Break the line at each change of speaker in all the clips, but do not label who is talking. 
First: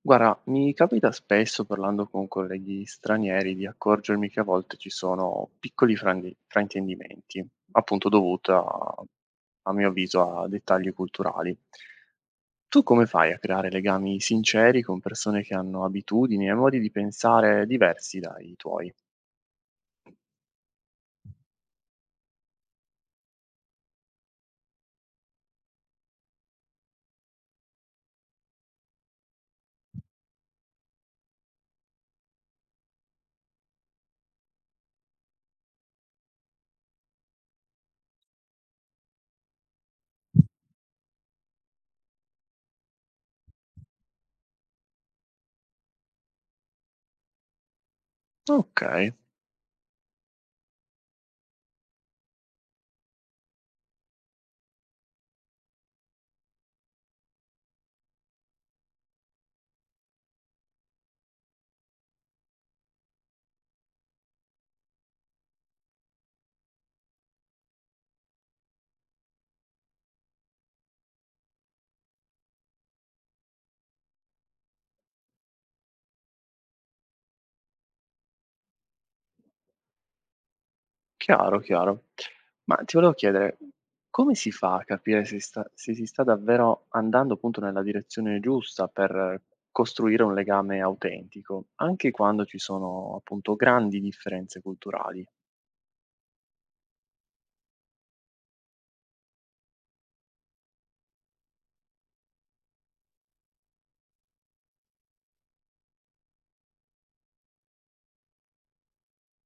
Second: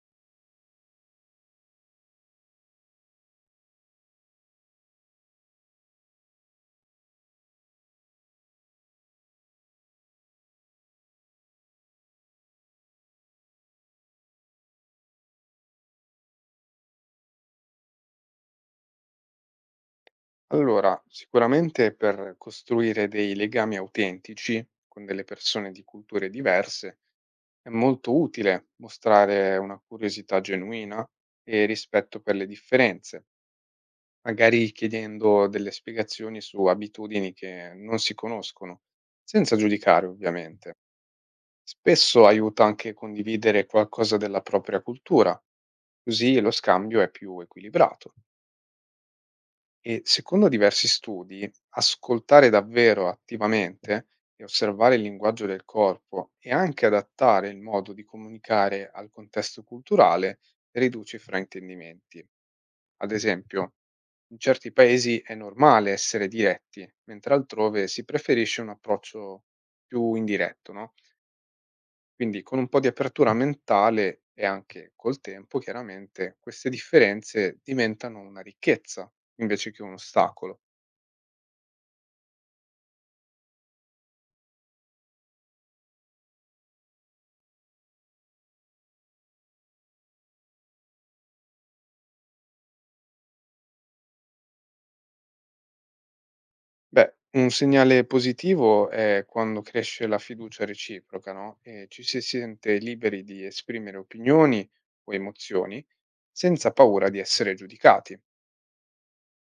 Guarda, mi capita spesso parlando con colleghi stranieri di accorgermi che a volte ci sono piccoli fraintendimenti, appunto dovuti a mio avviso a dettagli culturali. Tu come fai a creare legami sinceri con persone che hanno abitudini e modi di pensare diversi dai tuoi?
Allora, sicuramente per costruire dei legami autentici con delle persone di culture diverse è molto utile mostrare una curiosità genuina e rispetto per le differenze, magari chiedendo delle spiegazioni su abitudini che non si conoscono, senza giudicare ovviamente. Spesso aiuta anche condividere qualcosa della propria cultura, così lo scambio è più equilibrato.
Ok.
E secondo diversi studi, ascoltare davvero attivamente e osservare il linguaggio del corpo e anche adattare il modo di comunicare al contesto culturale riduce i fraintendimenti. Ad esempio, in certi paesi è normale essere diretti, mentre altrove si preferisce un approccio più indiretto, no? Quindi con un po' di apertura mentale e anche col tempo, chiaramente, queste differenze diventano una ricchezza invece che un ostacolo.
Chiaro, chiaro. Ma ti volevo chiedere, come si fa a capire se si sta davvero andando appunto nella direzione giusta per costruire un legame autentico, anche quando ci sono appunto grandi differenze culturali?
Beh, un segnale positivo è quando cresce la fiducia reciproca, no? E ci si sente liberi di esprimere opinioni o emozioni senza paura di essere giudicati.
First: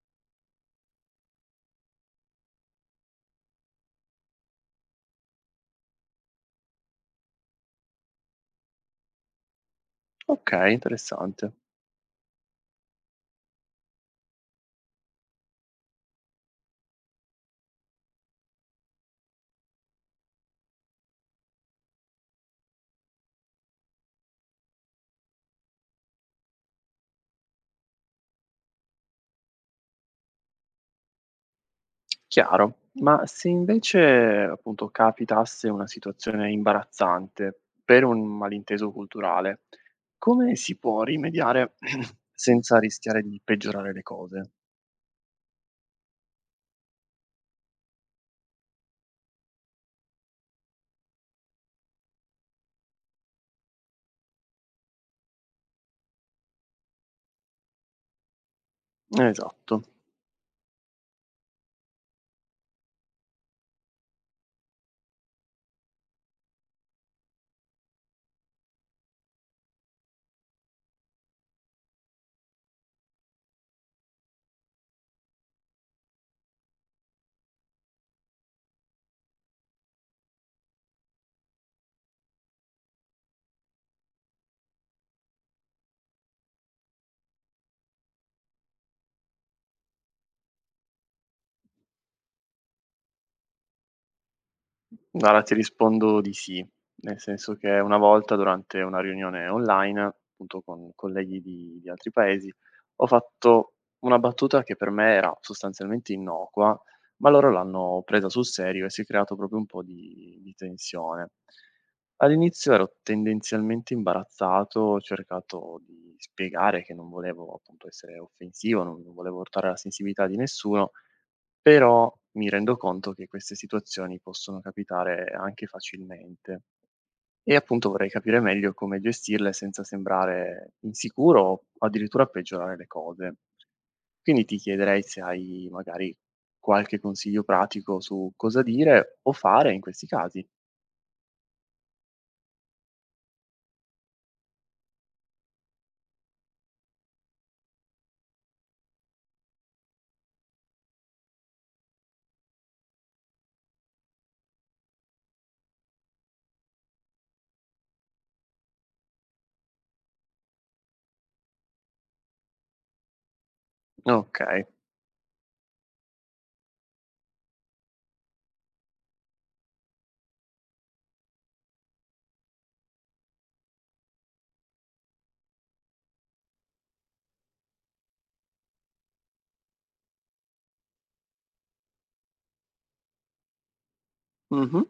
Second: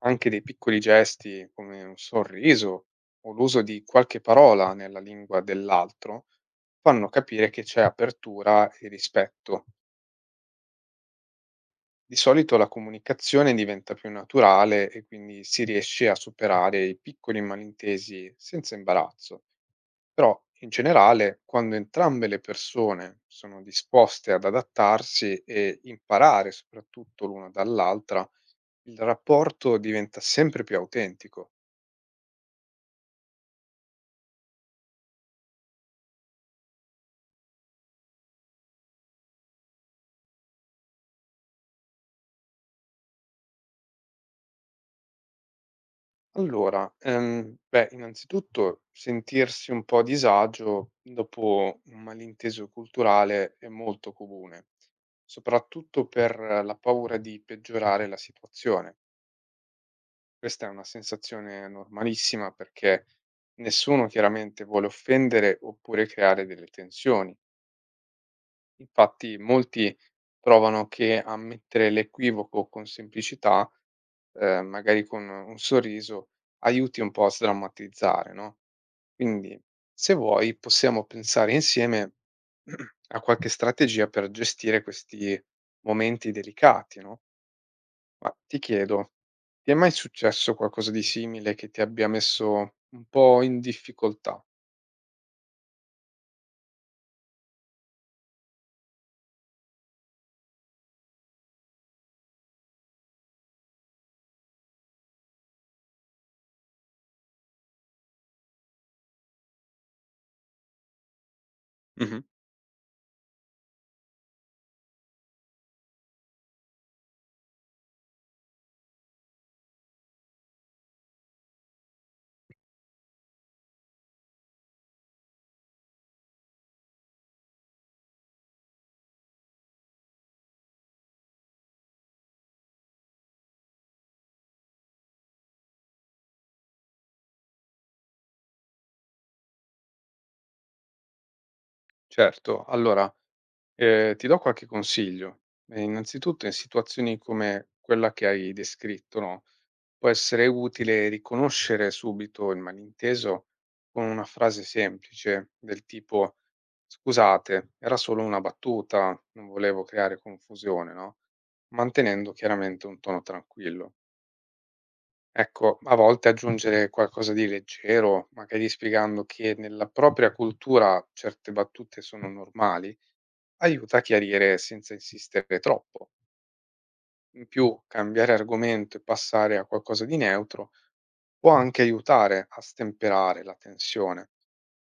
Anche dei piccoli gesti come un sorriso o l'uso di qualche parola nella lingua dell'altro fanno capire che c'è apertura e rispetto.
Okay, interessante.
Di solito la comunicazione diventa più naturale e quindi si riesce a superare i piccoli malintesi senza imbarazzo. Però, in generale, quando entrambe le persone sono disposte ad adattarsi e imparare soprattutto l'una dall'altra, il rapporto diventa sempre più autentico.
Chiaro. Ma se invece appunto capitasse una situazione imbarazzante per un malinteso culturale, come si può rimediare senza rischiare di peggiorare le cose?
Allora, beh, innanzitutto sentirsi un po' a disagio dopo un malinteso culturale è molto comune, soprattutto per la paura di peggiorare la situazione.
Esatto.
Questa è una sensazione normalissima perché nessuno chiaramente vuole offendere oppure creare delle tensioni. Infatti molti trovano che ammettere l'equivoco con semplicità, magari con un sorriso, aiuti un po' a sdrammatizzare, no? Quindi se vuoi possiamo pensare insieme a qualche strategia per gestire questi momenti delicati, no? Ma ti chiedo, ti è mai successo qualcosa di simile che ti abbia messo un po' in difficoltà?
Guarda, ti rispondo di sì, nel senso che una volta durante una riunione online, appunto con colleghi di altri paesi, ho fatto una battuta che per me era sostanzialmente innocua, ma loro l'hanno presa sul serio e si è creato proprio un po' di tensione.
Mh-mh.
All'inizio ero tendenzialmente imbarazzato, ho cercato di spiegare che non volevo appunto essere offensivo, non volevo urtare la sensibilità di nessuno, però mi rendo conto che queste situazioni possono capitare anche facilmente e appunto vorrei capire meglio come gestirle senza sembrare insicuro o addirittura peggiorare le cose. Quindi ti chiederei se hai magari qualche consiglio pratico su cosa dire o fare in questi casi.
Certo, allora, ti do qualche consiglio. Innanzitutto in situazioni come quella che hai descritto, no, può essere utile riconoscere subito il malinteso con una frase semplice del tipo: "Scusate, era solo una battuta, non volevo creare confusione", no, mantenendo chiaramente un tono tranquillo.
Ok.
Ecco, a volte aggiungere qualcosa di leggero, magari spiegando che nella propria cultura certe battute sono normali, aiuta a chiarire senza insistere troppo. In più, cambiare argomento e passare a qualcosa di neutro può anche aiutare a stemperare la tensione.
Mhm.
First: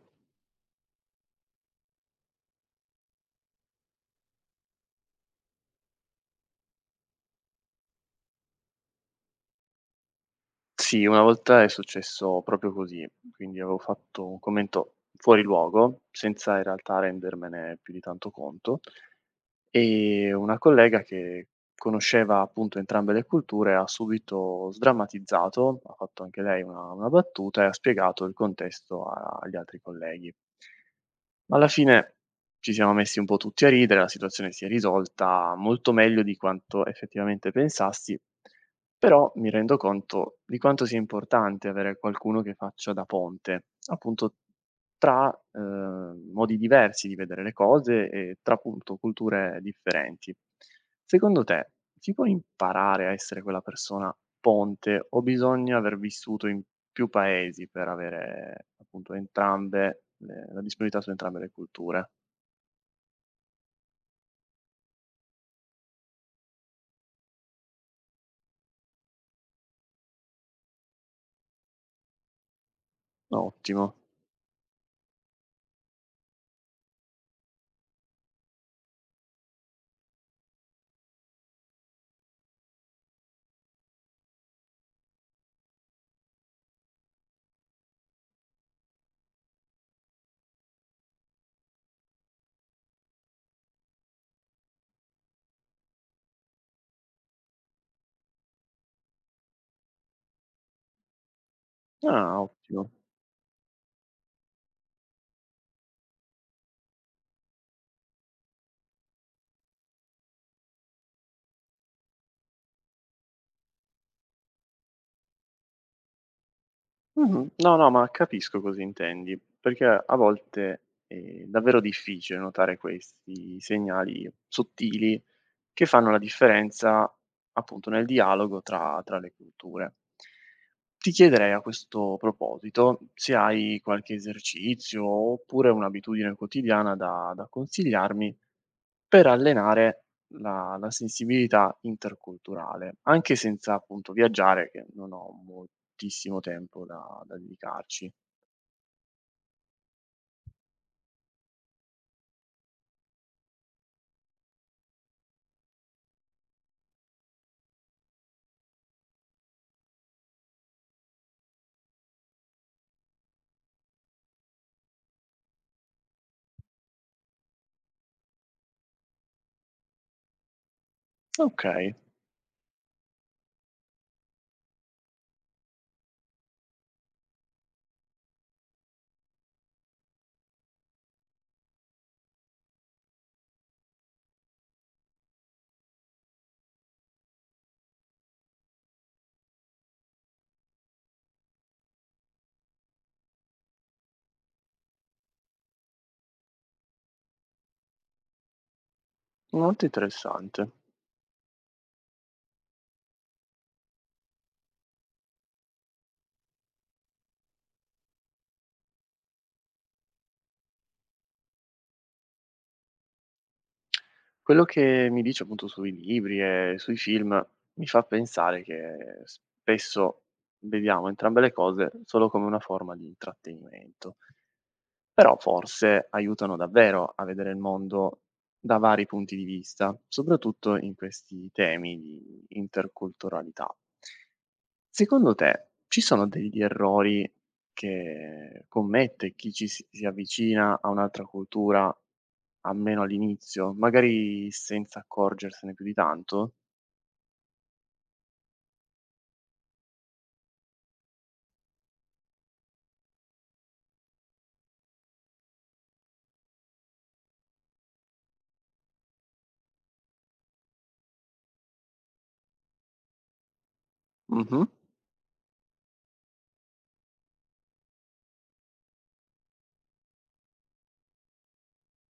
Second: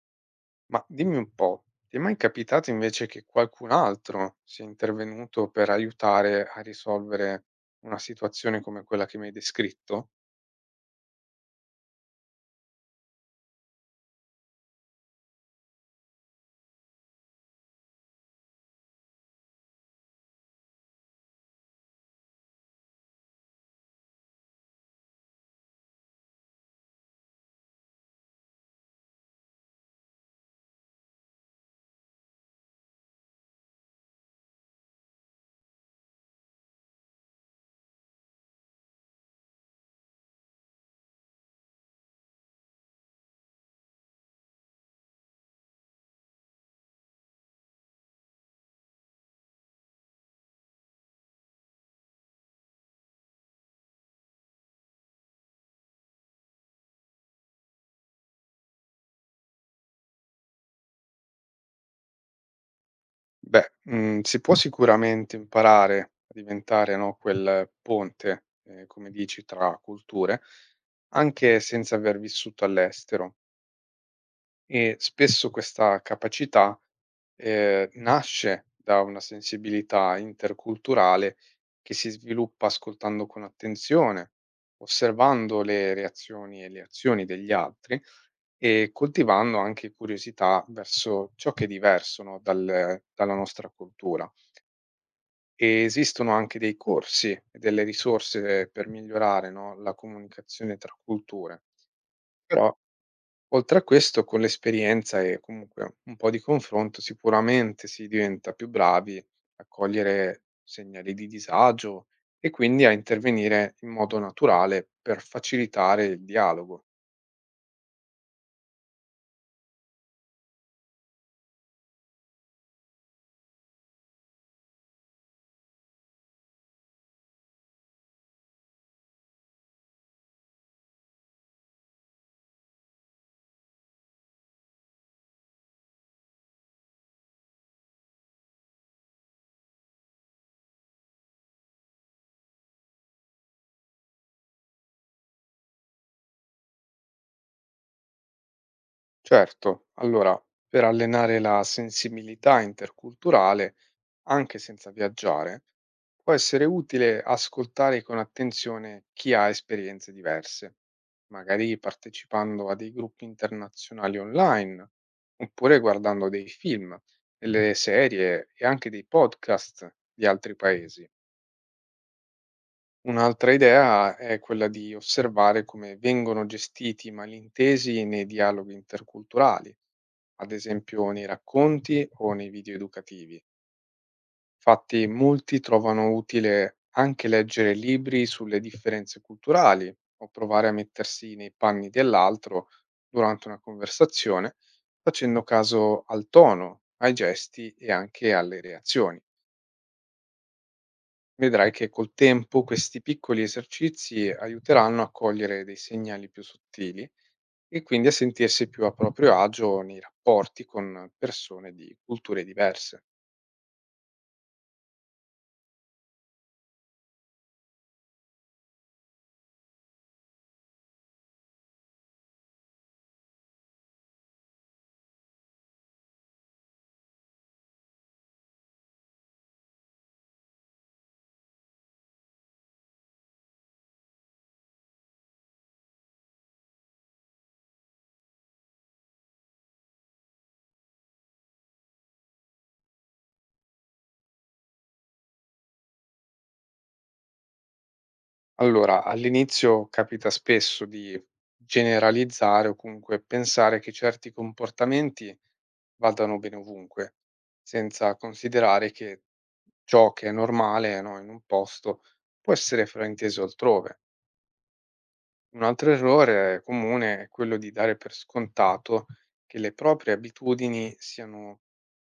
Ma dimmi un po', ti è mai capitato invece che qualcun altro sia intervenuto per aiutare a risolvere una situazione come quella che mi hai descritto?
Sì, una volta è successo proprio così, quindi avevo fatto un commento fuori luogo, senza in realtà rendermene più di tanto conto. E una collega che conosceva appunto entrambe le culture ha subito sdrammatizzato, ha fatto anche lei una battuta e ha spiegato il contesto agli altri colleghi. Ma alla fine ci siamo messi un po' tutti a ridere, la situazione si è risolta molto meglio di quanto effettivamente pensassi, però mi rendo conto di quanto sia importante avere qualcuno che faccia da ponte, appunto tra, modi diversi di vedere le cose e tra appunto culture differenti. Secondo te si può imparare a essere quella persona ponte o bisogna aver vissuto in più paesi per avere appunto entrambe le la disponibilità su entrambe le culture?
Beh, mhmm, si può sicuramente imparare a diventare, no, quel ponte, come dici, tra culture, anche senza aver vissuto all'estero,
Ottimo.
e spesso questa capacità, nasce da una sensibilità interculturale che si sviluppa ascoltando con attenzione, osservando le reazioni e le azioni degli altri e coltivando anche curiosità verso ciò che è diverso, no, dalla nostra cultura. E esistono anche dei corsi e delle risorse per migliorare, no, la comunicazione tra culture.
Ah,
Però
ottimo.
oltre a questo, con l'esperienza e comunque un po' di confronto, sicuramente si diventa più bravi a cogliere segnali di disagio e quindi a intervenire in modo naturale per facilitare il dialogo.
Mh-mh. No, no, ma capisco cosa intendi, perché a volte è davvero difficile notare questi segnali sottili che fanno la differenza, appunto, nel dialogo tra le culture. Ti chiederei a questo proposito se hai qualche esercizio oppure un'abitudine quotidiana da consigliarmi per allenare la sensibilità interculturale, anche senza appunto viaggiare, che non ho moltissimo tempo da dedicarci.
Certo, allora per allenare la sensibilità interculturale, anche senza viaggiare, può essere utile ascoltare con attenzione chi ha esperienze diverse, magari partecipando a dei gruppi internazionali online, oppure guardando dei film, delle serie e anche dei podcast di altri paesi.
Okay,
Un'altra idea è quella di osservare come vengono gestiti i malintesi nei dialoghi interculturali, ad esempio nei racconti o nei video educativi. Infatti molti trovano utile anche leggere libri sulle differenze culturali o provare a mettersi nei panni dell'altro durante una conversazione, facendo caso al tono, ai gesti e anche alle reazioni.
molto interessante.
Vedrai che col tempo questi piccoli esercizi aiuteranno a cogliere dei segnali più sottili e quindi a sentirsi più a proprio agio nei rapporti con persone di culture diverse.
Quello che mi dici appunto sui libri e sui film mi fa pensare che spesso vediamo entrambe le cose solo come una forma di intrattenimento. Però forse aiutano davvero a vedere il mondo da vari punti di vista, soprattutto in questi temi di interculturalità. Secondo te ci sono degli errori che commette chi ci si si avvicina a un'altra cultura, almeno all'inizio, magari senza accorgersene più di tanto?
Allora, all'inizio capita spesso di generalizzare o comunque pensare che certi comportamenti vadano bene ovunque, senza considerare che ciò che è normale, no, in un posto può essere frainteso altrove.
Mh-mh,
Un altro errore comune è quello di dare per scontato che le proprie abitudini siano,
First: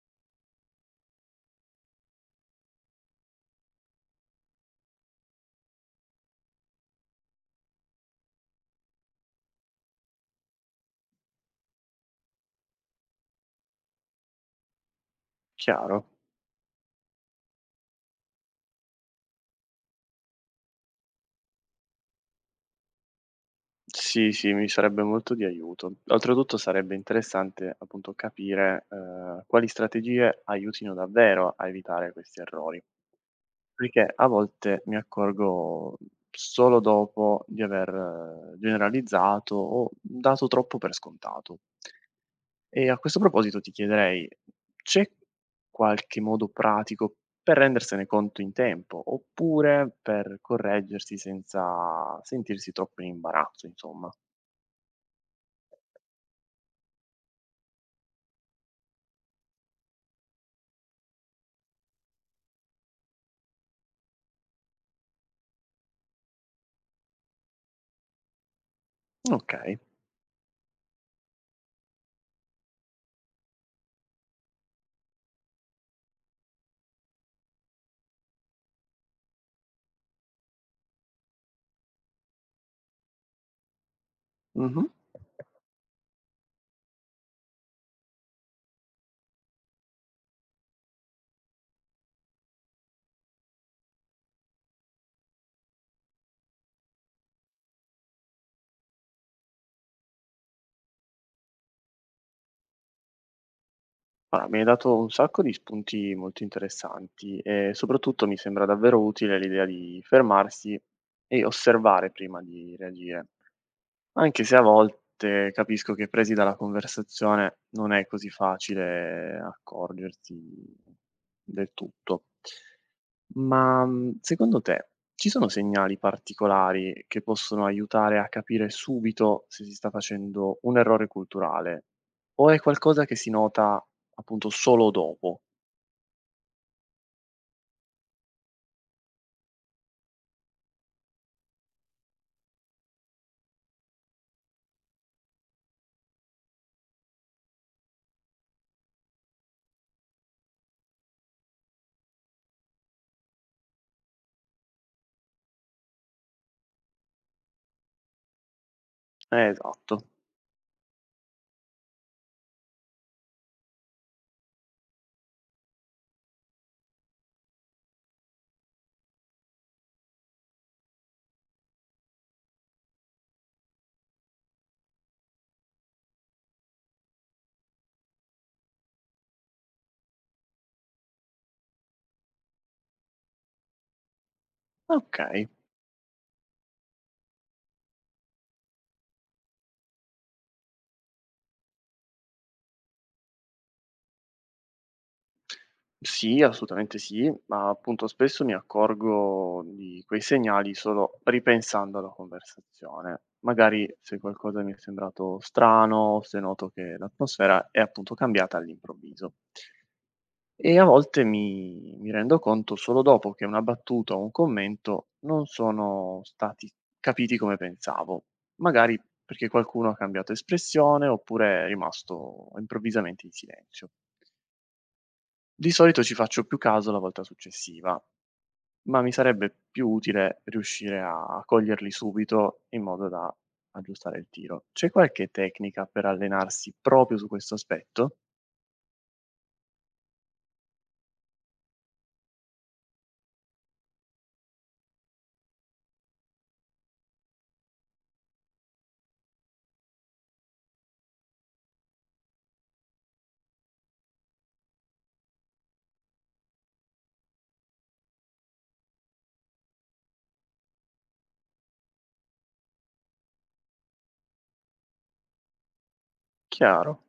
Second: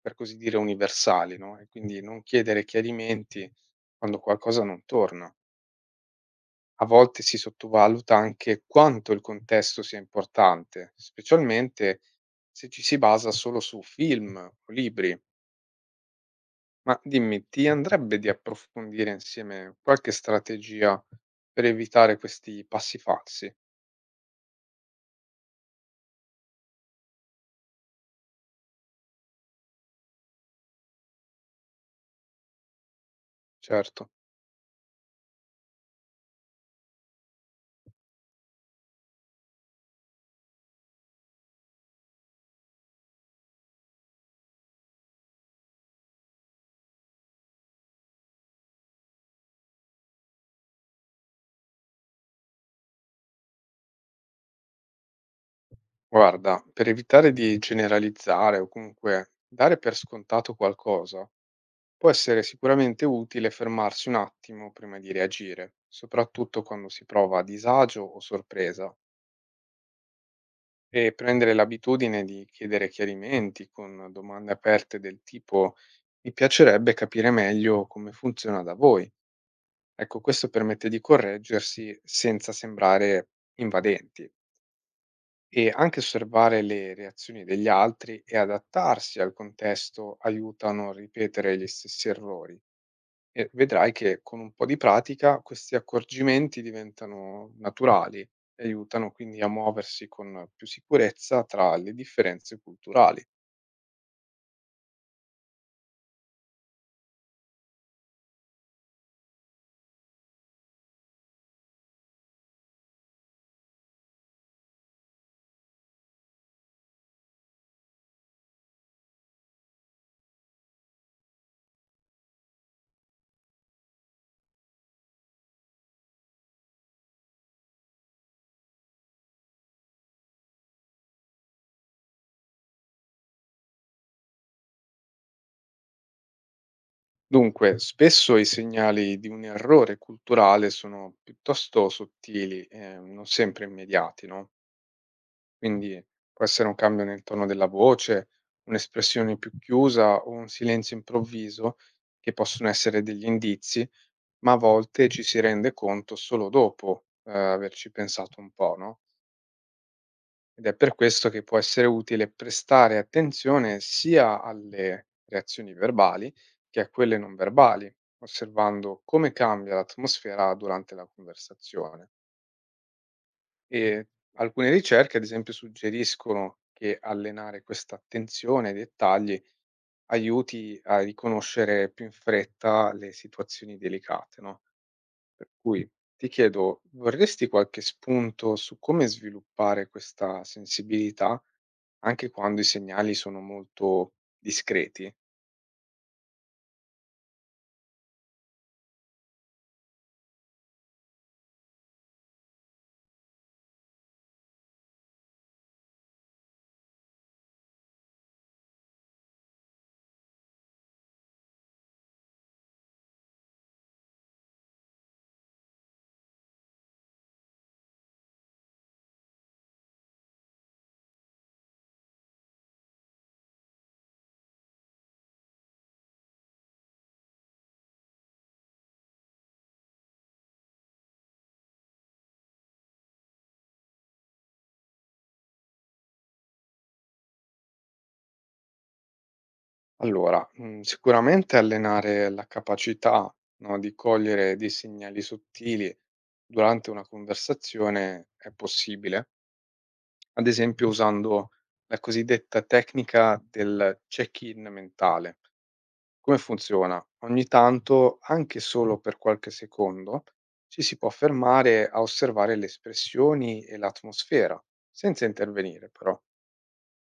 per così dire, universali, no? E quindi non chiedere chiarimenti quando qualcosa non torna. A volte si sottovaluta anche quanto il contesto sia importante, specialmente se ci si basa solo su film o libri.
chiaro.
Ma dimmi, ti andrebbe di approfondire insieme qualche strategia per evitare questi passi falsi?
Sì, sì, mi sarebbe molto di aiuto. Oltretutto sarebbe interessante appunto capire, quali strategie aiutino davvero a evitare questi errori,
Certo.
perché a volte mi accorgo solo dopo di aver generalizzato o dato troppo per scontato. E a questo proposito ti chiederei: c'è qualche modo pratico per rendersene conto in tempo, oppure per correggersi senza sentirsi troppo in imbarazzo, insomma?
Guarda, per evitare di generalizzare o comunque dare per scontato qualcosa, può essere sicuramente utile fermarsi un attimo prima di reagire, soprattutto quando si prova disagio o sorpresa,
Okay.
e prendere l'abitudine di chiedere chiarimenti con domande aperte del tipo: "Mi piacerebbe capire meglio come funziona da voi". Ecco, questo permette di correggersi senza sembrare invadenti,
Mh-mh.
e anche osservare le reazioni degli altri e adattarsi al contesto aiuta a non ripetere gli stessi errori. E vedrai che con un po' di pratica questi accorgimenti diventano naturali e aiutano quindi a muoversi con più sicurezza tra le differenze culturali.
Ah, mi hai dato un sacco di spunti molto interessanti e soprattutto mi sembra davvero utile l'idea di fermarsi e osservare prima di reagire. Anche se a volte capisco che presi dalla conversazione non è così facile accorgersi del tutto. Ma, secondo te ci sono segnali particolari che possono aiutare a capire subito se si sta facendo un errore culturale, o è qualcosa che si nota appunto solo dopo?
Dunque, spesso i segnali di un errore culturale sono piuttosto sottili e non sempre immediati, no? Quindi può essere un cambio nel tono della voce, un'espressione più chiusa o un silenzio improvviso che possono essere degli indizi, ma a volte ci si rende conto solo dopo, averci pensato un po', no,
Esatto.
ed è per questo che può essere utile prestare attenzione sia alle reazioni verbali che a quelle non verbali, osservando come cambia l'atmosfera durante la conversazione. E alcune ricerche, ad esempio, suggeriscono che allenare questa attenzione ai dettagli aiuti a riconoscere più in fretta le situazioni delicate, no?
Okay.
Per cui ti chiedo, vorresti qualche spunto su come sviluppare questa sensibilità anche quando i segnali sono molto discreti?
Sì, assolutamente sì, ma appunto spesso mi accorgo di quei segnali solo ripensando alla conversazione. Magari se qualcosa mi è sembrato strano, se noto che l'atmosfera è appunto cambiata all'improvviso. E a volte mi rendo conto solo dopo che una battuta o un commento non sono stati capiti come pensavo, magari perché qualcuno ha cambiato espressione oppure è rimasto improvvisamente in silenzio. Di solito ci faccio più caso la volta successiva, ma mi sarebbe più utile riuscire a coglierli subito in modo da aggiustare il tiro. C'è qualche tecnica per allenarsi proprio su questo aspetto?
Allora, mhmm, sicuramente allenare la capacità, no, di cogliere dei segnali sottili durante una conversazione è possibile, ad esempio usando la cosiddetta tecnica del check-in mentale. Come funziona? Ogni tanto, anche solo per qualche secondo, ci si può fermare a osservare le espressioni e l'atmosfera, senza intervenire però.
Chiaro,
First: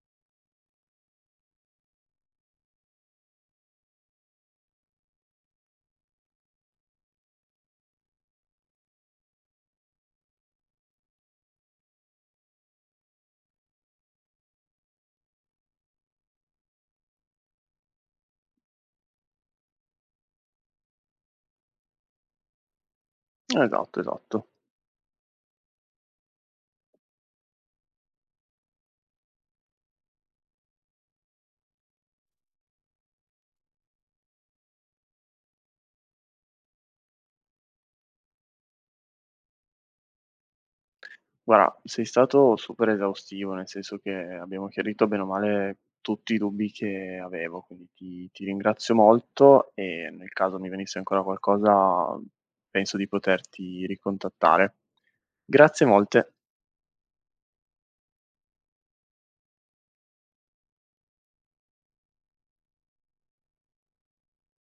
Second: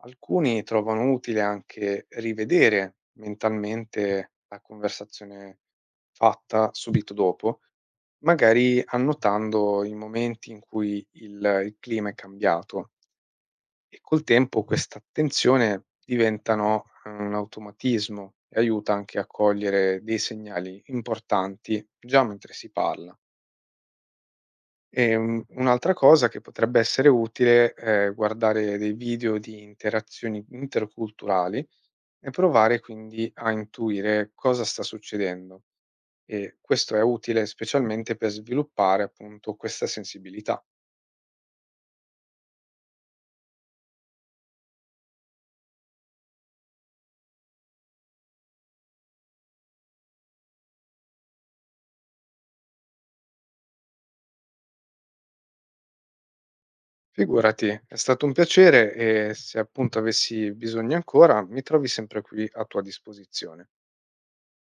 Alcuni trovano utile anche rivedere mentalmente la conversazione fatta subito dopo, magari annotando i momenti in cui il clima è cambiato. E col tempo questa attenzione diventa, no, un automatismo e aiuta anche a cogliere dei segnali importanti già mentre si parla.
esatto, esatto.
E un'altra cosa che potrebbe essere utile è guardare dei video di interazioni interculturali e provare quindi a intuire cosa sta succedendo. E questo è utile specialmente per sviluppare appunto questa sensibilità.
Guarda, sei stato super esaustivo, nel senso che abbiamo chiarito bene o male tutti i dubbi che avevo, quindi ti ringrazio molto e nel caso mi venisse ancora qualcosa penso di poterti ricontattare. Grazie molte.
Figurati, è stato un piacere e se appunto avessi bisogno ancora, mi trovi sempre qui a tua disposizione.